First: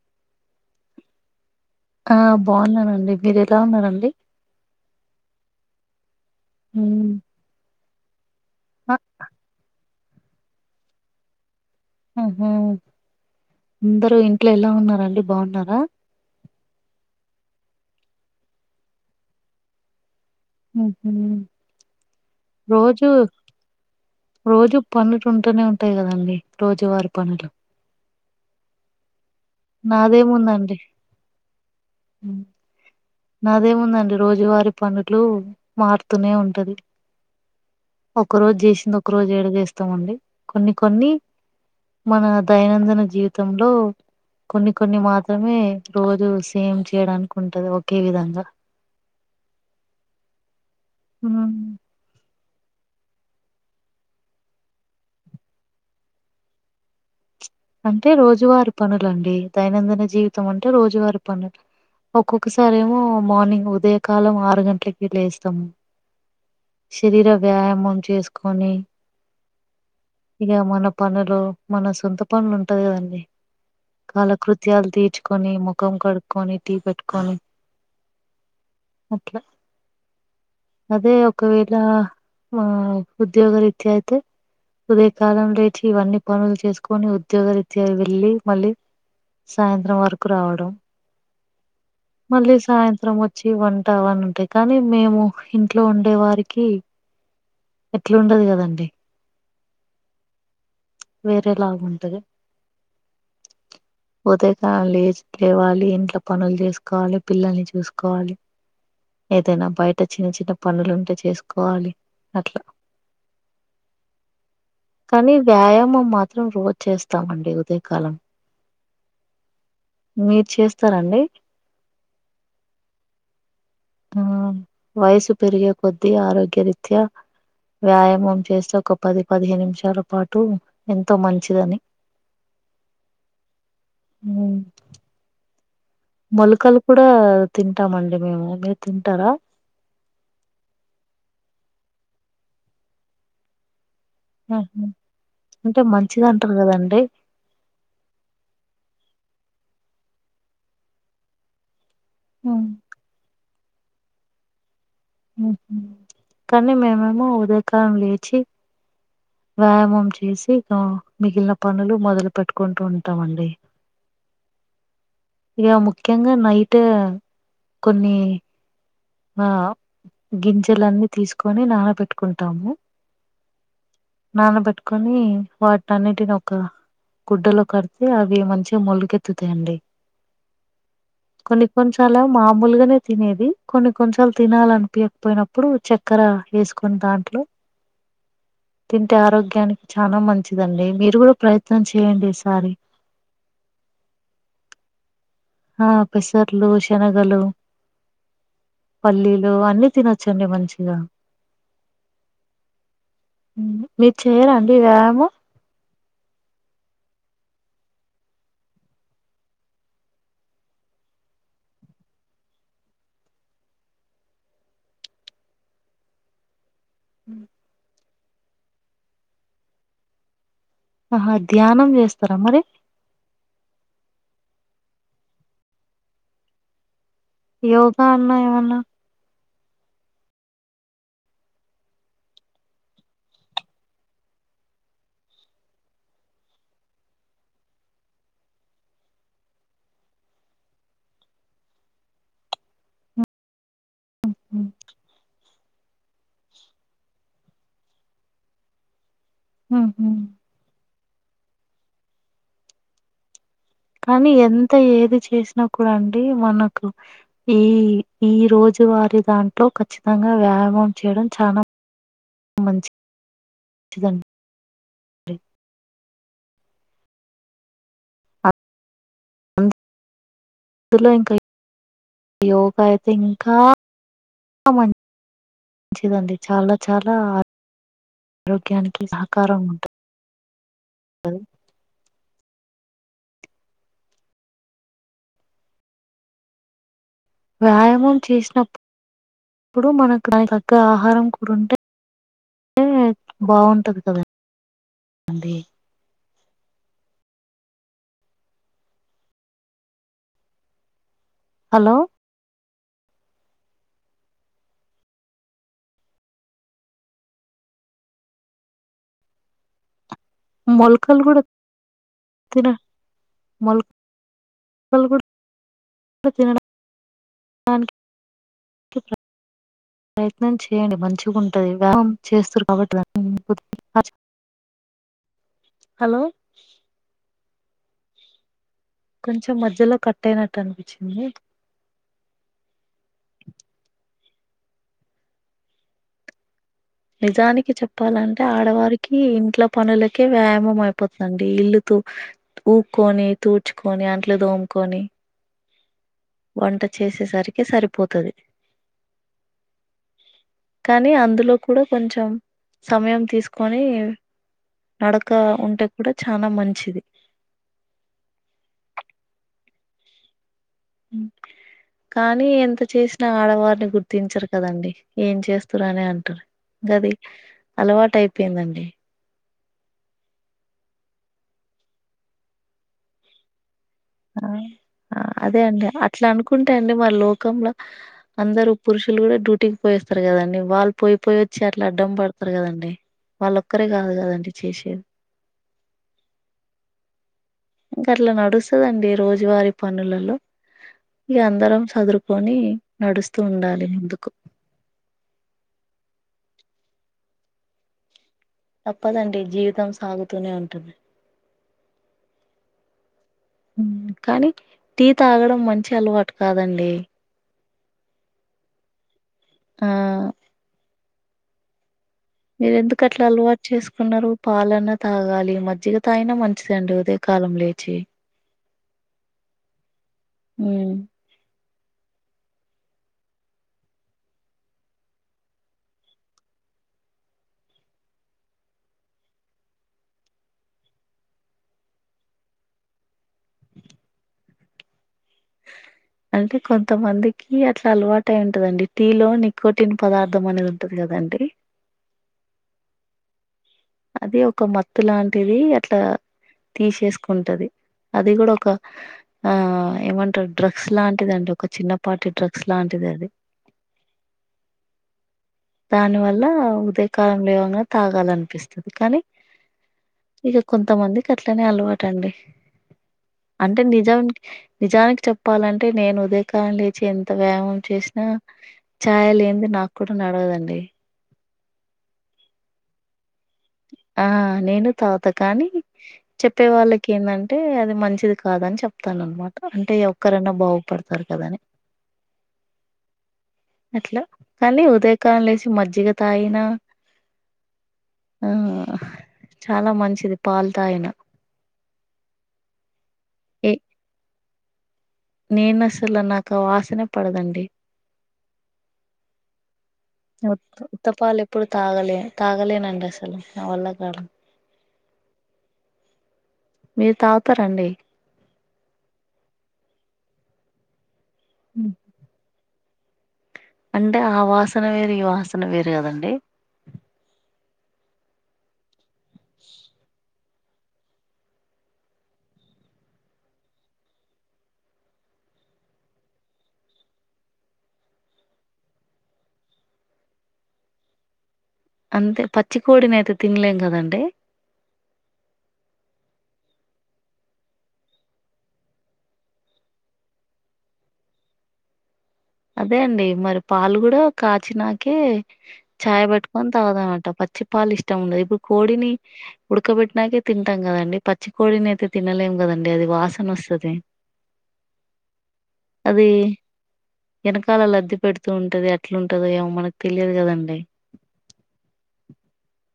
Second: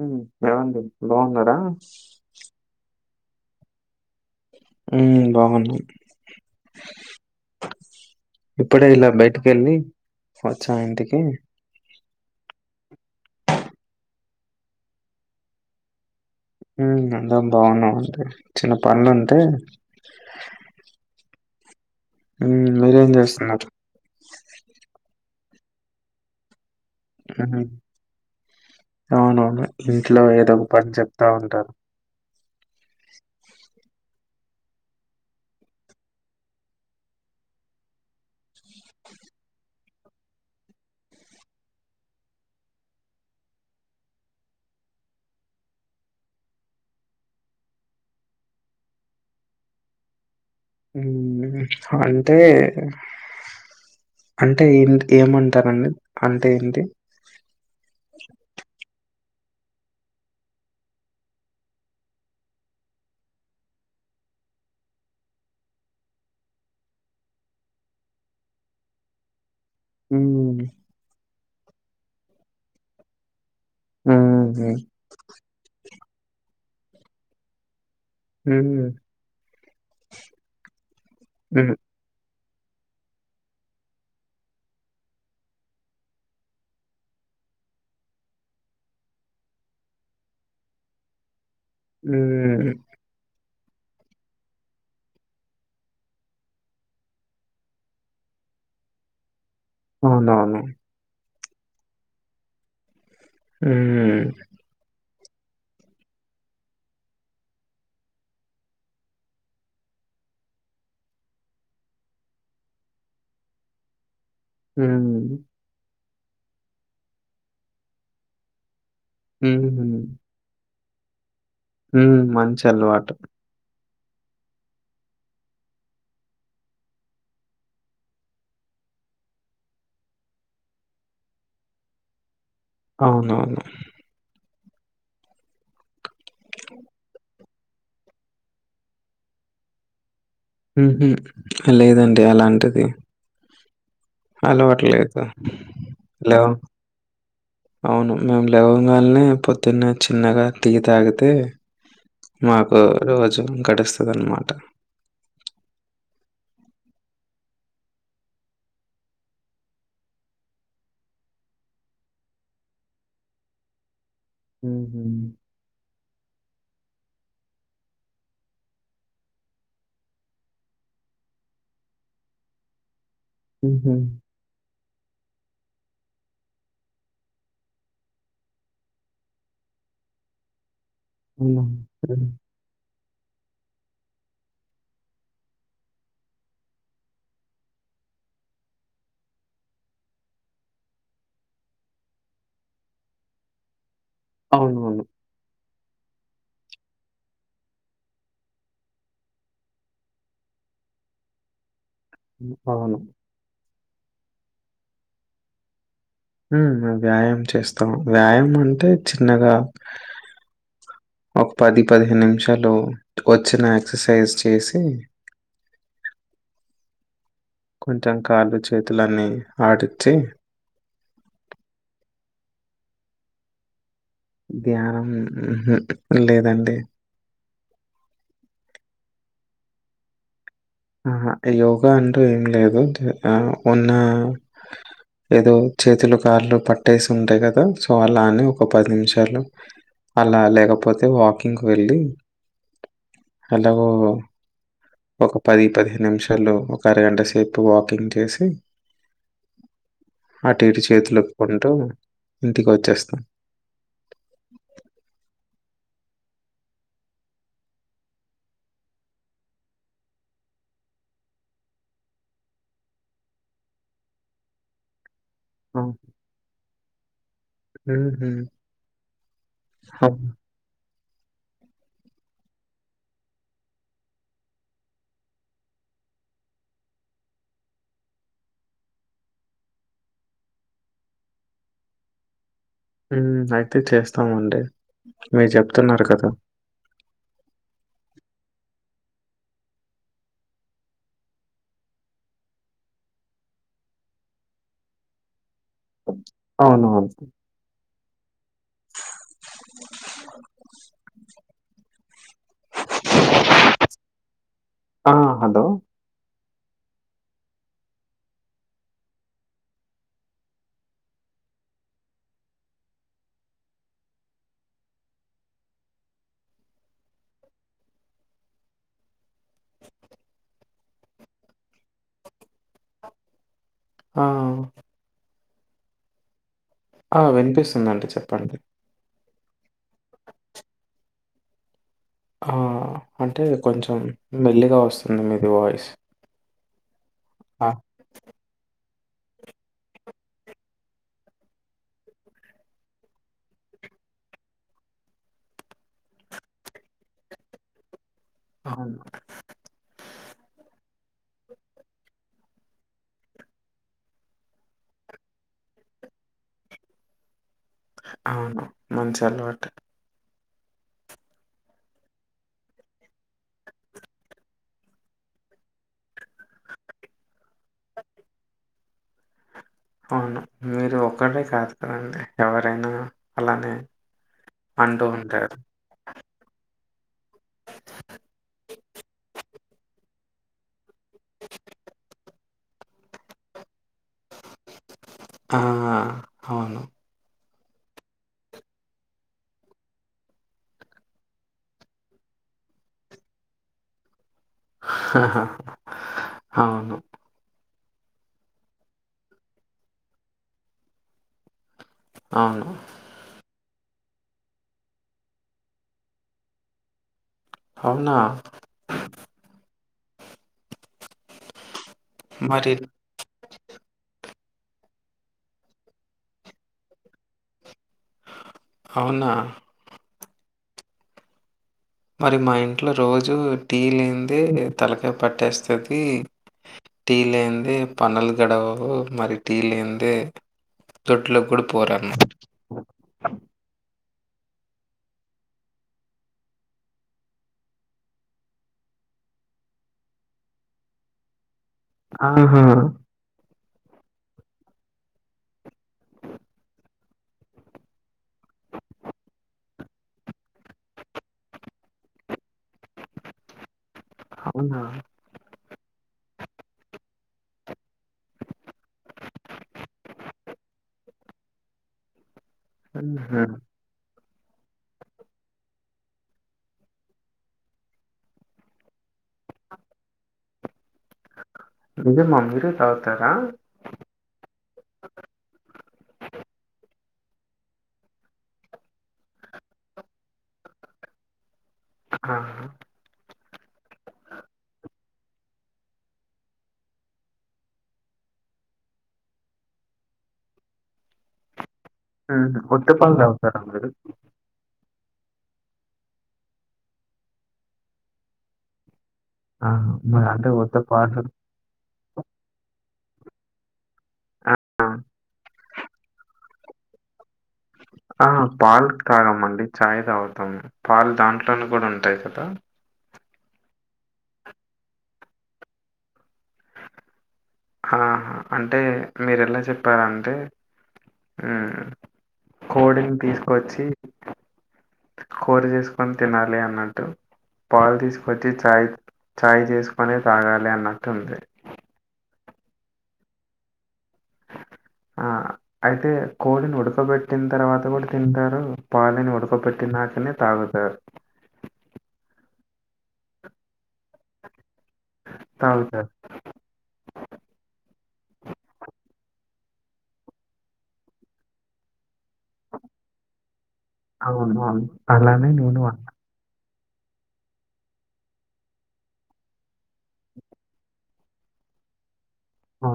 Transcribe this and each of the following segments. ఉమ్ ఏమండీ బాగున్నారా. ఆ బాగున్నానండి మీరు ఎలా ఉన్నారండి. ఉమ్ బాగున్నా ఉమ్ ఇప్పుడే అ ఇలా బయటికి వెళ్ళి వచ్చా ఇంటికి ఉహు అందరు ఇంట్లో ఎలా ఉన్న రండి బాగున్నారా ఉమ్ అందరం బాగున్నావు అంటే చిన్న పనులుంటే ఉమ్, రోజు మీరేం చేస్తున్నారు రోజు పనులు కుంటూనే ఉంటాయి కదండి రోజువారి పనులు ఉమ్, అవునవును ఇంట్లో ఏదో ఒక పని చెప్తా ఉంటారు ఉమ్ నాదేముందండి రోజువారి పనులు మారుతూనే ఉంటది ఒక రోజు చేసింది ఒక రోజు ఏడ చేస్తామండి కొన్ని కొన్ని మన దైనందిన జీవితంలో కొన్ని కొన్ని మాత్రమే రోజు సేమ్ చేయడానికి ఉంటది ఒక్ కే విధంగా ఉమ్ హ్మ్. అంటే అంటే ఏ ఏమంటారండి అంటే ఏంటి అంటే రోజువారి పనులండి దైనందిన జీవితం అంటే రోజువారి పనులు ఒక్కొక్కసారేమో మార్నింగ్ ఉదయకాలం ఆరు గంటలకి లేస్తామ్ శరీర వ్యాయామం చేసుకొని ఇగా ఉమ్, మన పనులో మన సొంత పనులు ఉంటది కదండి ఉమ్, కాలకృత్యాలు తీర్చుకొని ముఖం కడుకొని టీ పెట్టుకొని ఉమ్, అట్లా అదే ఉమ్, ఒకవేళ ఆ ఉద్యోగ రీత్య అయితే ఉదే కాలం లేచి ఇవన్నీ పనులు చేసుకొని ఉద్యోగ రీత్యా వెళ్ళి మళ్ళీ సాయంత్రం వరకు రావడం మళ్ళీ ఉమ్, సాయంత్రం వ చ్చి వంటా అని ఉంటాయి కానీ మేము ఇంట్లో ఉండే వారికి ఎట్లుంటది కదండి అవునవును వేరేలాగ ఉంటుంది ఉమ్, ఉదయకాలంలో లేవాలి ఇంట్లో పనులు చేసుకోవాలి పిల్లల్ని చూసుకోవాలి ఏదైనా బయట చిన్న చిన్న పనులుంటే చేసుకోవాలి అట్లా ఉమ్, కానీ వ్యాయామం మాత్రం రోజు చేస్తామండి ఉదయకాలం ఉమ్, మీరు చేస్తారండి ఉమ్ మంచి అలవాటు ఆ వయసు పెరిగ కొద్ది ఆరోగ్య రీత్యా వ్యాయామం చేస్తే ఒక పది పదిహేను నిమిషాల పాటు ఎంతో మంచిదని అవునవును మొలకలు కూడా తింటామండి మేము మీరు తింటారా ఉహు లేదండి అలాంటిది అల్వాటు ఆహా లేదు అంటే మంచిది హలో అంటారు కదండి అవును మేము లేవంగాల్నే పొద్దున్న చిన్నగా టీ తాగితే మాకు రోజు గడుస్తది ఆన్నమాట ఉహు కానీ మేమేమో ఉదయకారం లేచి వ్యాయామం చేసి నో మిగిలిన పనులు మొదలు పెట్టుకుంటూ ఉంటామండి హుహు. ఇగా ముఖ్యంగా నైట్ కొన్ని ఆ గింజలన్నీ తీసుకొని నానబెట్టుకుంటాము ఉహు కాని వాటి అన్నిటిని ఓక గుడ్డలో కడితే అవి మంచిగా మొలికెత్తుతాయి అండి అవునా! కొన్ని కొన్ని సార్లు హ్మ్. మామూలుగానే తినేది కొన్ని కొన్నీ సార్లు తినాలనిపియకపోయినప్పుడు చక్కెర వేసుకొని దాంట్లో తింటే ఆరోగ్యానికి చానా మంచిదండి మీరు కూడా ప్రయత్నం చేయండి ఈసారి అవునవును ఆ పెసర్లు, శనగలు పల్లీలు అన్ని తినొచ్చండి మంచిగా అవును హ్మ్. మీరు చెయారా అండి వ్యాయామం ఉ మేము వ్యాయామ చేస్తాం వ్యాయామం అంటే చిన్నగా ఒక పది పదిహేను నిమిషాలు వచ్చిన ఎక్సర్సైజ్ చేసి ఉ కొంచెం కాళ్ళు చేతులు ఆన్నీ ఆడించి ఆహా ధ్యానం చేస్తారా మరి ధ్యానం ఉహు లేదండి యోగా అన్నా ఏమన్నా ఆహా యోగా అంటూ ఏం లేదు ఆ ఉన్న ఏదో చేతులు కాళ్ళు పట్టేసి ఉంటాయి కదా సో అలా అనీ ఒక పది నిమిషాలు అలా లేకపోతే వాకింగ్ వెళ్ళి హలో ఒక పది పదిహను నిమిషాలలో ఒక అరగంట సేపు వాకింగ్ చేసి ఉహు అటు ఇటు చేతులు ఊపుకుంటూ ఇంటికి వచ్చేస్తాం కానీ ఎంత ఏది చేసినా కూడా అండి మనకు ఈ ఈ రోజు వారి దాంట్లో ఖచ్చితంగా వ్యా యమం చేయడం చాలా మంచి మంచిదండి అ ఉహు హబ్ ఇందులో ఇంకా యోగా అయితే ఇంకా చాల మంచి మంచిదండి చాలా చాలా ఆరోగ్యానికి సహకారం ఉంటుంది అయితే చేస్తామండి మీరు చెప్తున్నారు కదా వ్యాయామం చేసినప్పుప్పుడు మనకు దానికి తగ్గ ఆహారం కూడా ఉంటే టే బాగుంటది కదా అండి అవునవును హలో ఆ హలో మొల్కలు కూడా తిన మొల్ మొల్కల్ కూడా తినడనికి [inaudible] ప్రయత్నం చేయండి మంచిగఉంటది వ్యామం చేస్తారు కాబట్టి దాన్ని ఆ హలో ఆ వినిపిస్తుందండి చెప్పండి కొంచెం మధ్యలో కట్ అయినట్టు అనిపిచింది ఆ అంటే కొంచెం మెల్లిగా వస్తుంది మీది వాయిస్ ఆ! నిజానికి చెప్పాలం టే ఆడవారికి ఇంట్ల పనులకే వ్యాయామం అయిపోతదండి ఇల్లుతు ఉక్కోని తూడ్చుకొని అంట్లు దోముకొని వంట చేసేసరికి సరిపోతది అవును కానీ అందులో కూడా కొంచెం సమయం తీసుకొని నడక ఉంటే కూడా చానా మంచిది అవును మంచి అలవాటే మ్ కానీ ఎంత చేసినా ఆడవారిని గుర్తించరు కదండి ఏం చేస్తరు అనే అంటారు గది అలవాటు అయిపోయిందండి అవును మీరు ఒక్కరే కాదు కదండి ఎవరైనా అలానే అంటూ ఆ ఉంటారు. అదే అండి అట్లా అనుకుంటు అండి మరి లోకంలో అందరు పురుషులు కూడా డ్యూటీకి పోయివస్తరు కదండి వాళ్ళు పోయిపోయి వచ్చి అట్లా అడ్డం పడతారు కదండి వాళ్ళొక్కరే కాదు కదండి చేసేది ఆ అవును గట్ల నడుస్తదండి రోజువారి పనులలో ఇగ అందరం చదురుకొని నడుస్తూ ఉండాలి ఎందుకు అవును తప్పదండి జీవితం సాగుతూనే ఉంటుంది అవును మ్ కానీ టీ తాగడం మంచి అలవాటు కాదండి అవునా ఆ మరి మీరు ఎందుకు అట్లా అలవాటు చేసుకున్నారు పాలన్న తాగాలి మజ్జిగ తాగిన మంచిదండి ఉదేయ కాలం లేచి అవునా మ్ మరి మా ఇంట్లో రోజు టీ లేందే తలకాయ పట్టేస్తది టీ లేంది పన్నలు గడవవు మరి టీ లేందే దొడ్లో కి కూడా పోరన్నమా [inaudible] అంటే కొంతమందికి అట్లా అలవాటు అయి ఉంటదండి టీలో నికోటీన్ పదార్ధం అనేది ఉంటది కదా అంటాయి ఆహా అది ఒక మత్తు లాంటిది అట్లా తీసేసుకుంటది అది కూడా ఒక ఆ ఏమంటారు డ్రగ్స్ లాంటి దండి ఒక చిన్నపాటి డ్ర గ్స్ లాంటిది అది అవునా? దాని వల్ల ఉదయ కాలంలో ఏమన్నా తాగాలనిపిస్తుంది కానీ ఇక కొంతమందికి అట్లనే అలవాటు అండి హుహు. అంటే నిజా నిజానికి చెప్పాలంటే నేను ఉదయకాలం లేచి ఎంత వ్యాయామం చేసినా చాయ్ లేనిదే నాకు కూడా నడవదండి నిజమా మీరు తాగుతారా ఆ నేను తాగుతా కానీ చెప్పే వాళ్ళకి ఏందంటే అది మంచిది కాదని చెప్తాను అన్నమాట అంటే ఒక్కరైనా బాగుపడత పడతవ్ గానె ఆ అట్లా కానీ ఉదయకాలం లేసి మజ్జిగ తాగిన ఆ చాలా మంచిది పాలు తాగిన ఉహుమ్ ఉత్త పాలు తాగుతర ఏ మీరు నేను అసలు నాకు వాసనే పడదండి ఆహా! మరి అంటే ఉత్త పాలు ఉత్తపాలు ఎప్పుడు తాగలే తాగలేనండి అస నా వల్ల కాదు ఆ! మీ తాగు ఆ పాలు తగమండి చాయ్ తాగుతాము పాలు దాంట్లోనే కూడా ఉంటాయి కదా అంటే ఆ వాసన వేరు ఈ వాసన వేరు కదండి ఆహా అంటే మీరు ఎలా చెప్పారు అంటే ఆ కోడిని తీసుకొచ్చి కూర చేసుకొని తినాలి అన్నట్టు పాలు తీసుకొచ్చి చాయ్ చాయ్ చేసుకొనే తాగాలి అన్నట్టుంది అంతే పచ్చి కొడిని అయితే తినలేం కదండి ఆ అయితే కోడిని ఉడకబెట్టిన తర్వాత కూడా తింటారు పాలని ఉడకబెట్టినాకనే తాగుతారు అదే అండి మరి పాలు కూడా కాచి నాకే కే తాగుతారు. చాయ్ పెట్టుకొని తాగుదాం అంటావ్ పచ్చి పాలు ఇష్టం ఉండది ఇప్పుడు కోడిని ఉడకబెట్టినాకే తింటాం కదండి పచ్చి కొడిని అయితే తినలేం కదండి అది వాసన వస్తది అవును. అవును. అలానే నేను అన్నా. అది వెనకాల లబ్ది పెడుతూ ఉంటది అట్లాంటందో ఏమో మనకు తెలియదు కదండి ఆ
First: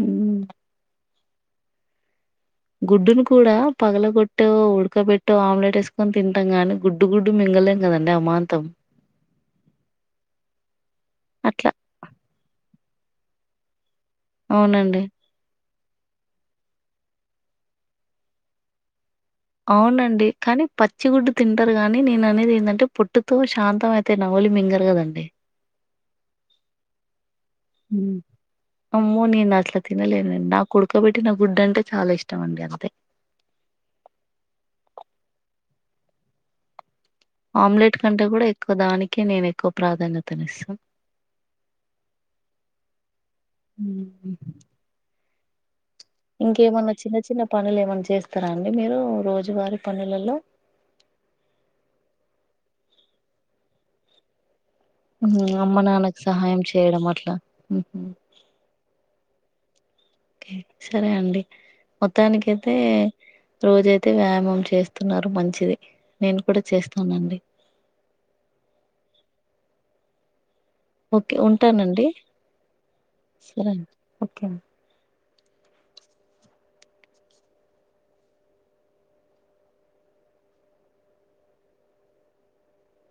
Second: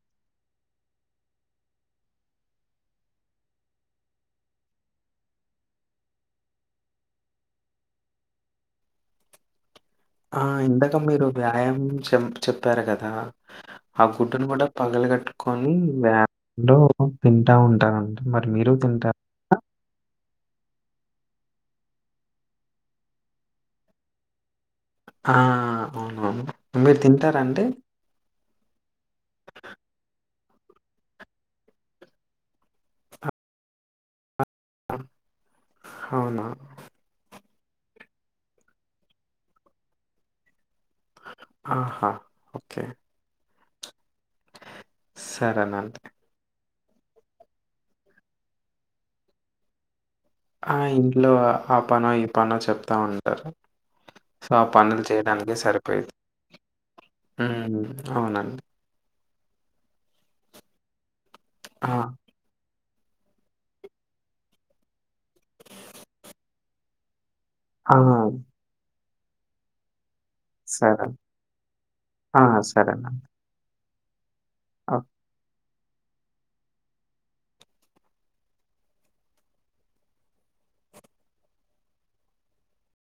హమ్ గుడ్డును కూడా పగల కొట్టో ఉడకబెట్టో ఆమ్లెట్ వేసుకొని తింటాం గానీ గుడ్డు గుడ్డు మి గలేం కదండి అమాంతం ఆ ఇందక మీరు అట్లా వ్యాయామం చెం చెప్పారు కదా ఆ గుడ్డును కూడా అవునండి పగల కొట్టుకొని ని వ్యాలో తింటా ఉంటారంట మరి మీరు తింటారు పచిగుడ్డు తింటారు గాని నేను అనేది ఏంటంటే పొట్టుతో సాంతం అయితే నమిలి మింగలే ఆ అవును అవును మీరు తింటా ఉమ్ అమ్మో నేను అట్లా తినలేను లేండి నాకు ఉడకబెట్టినా గుడ్డు అంటే చాలా ఇష్టం అండి అంతే అవునా ఆమ్లెట్ కంటే కూడా ఎక్కువ దానికే నేను ఎక్కువ ప్రాధాన్యతని ఇస్తా ఆహా ఓకే హ సరే అండి [inaudible] ఇంకేమన్నా చిన్న చిన్న పనులు ఏమన్నా చేస్తారా అండి మీరు రోజువారీ పనులు ఆ ఇంట్లో ఆ పనో ఈ పనో చెప్తా ఉంటారు సో ఆ పనులు ఉమ్ చేయడానికే అమ్మ సరిపోయది నాన్నకు సహాయం చేయడం అట్లా ఉహు అవునండి సరే అండి ఆ! మొత్తానికి అయి అయితే రోజయితే వ్యాయామం చేస్తున్నారు మంచిది నేను కూడా చేస్తానండి ఆ సరే. ఓకే ఉంటానండి ఆ! సరే అండి ఓకే అండి ఆ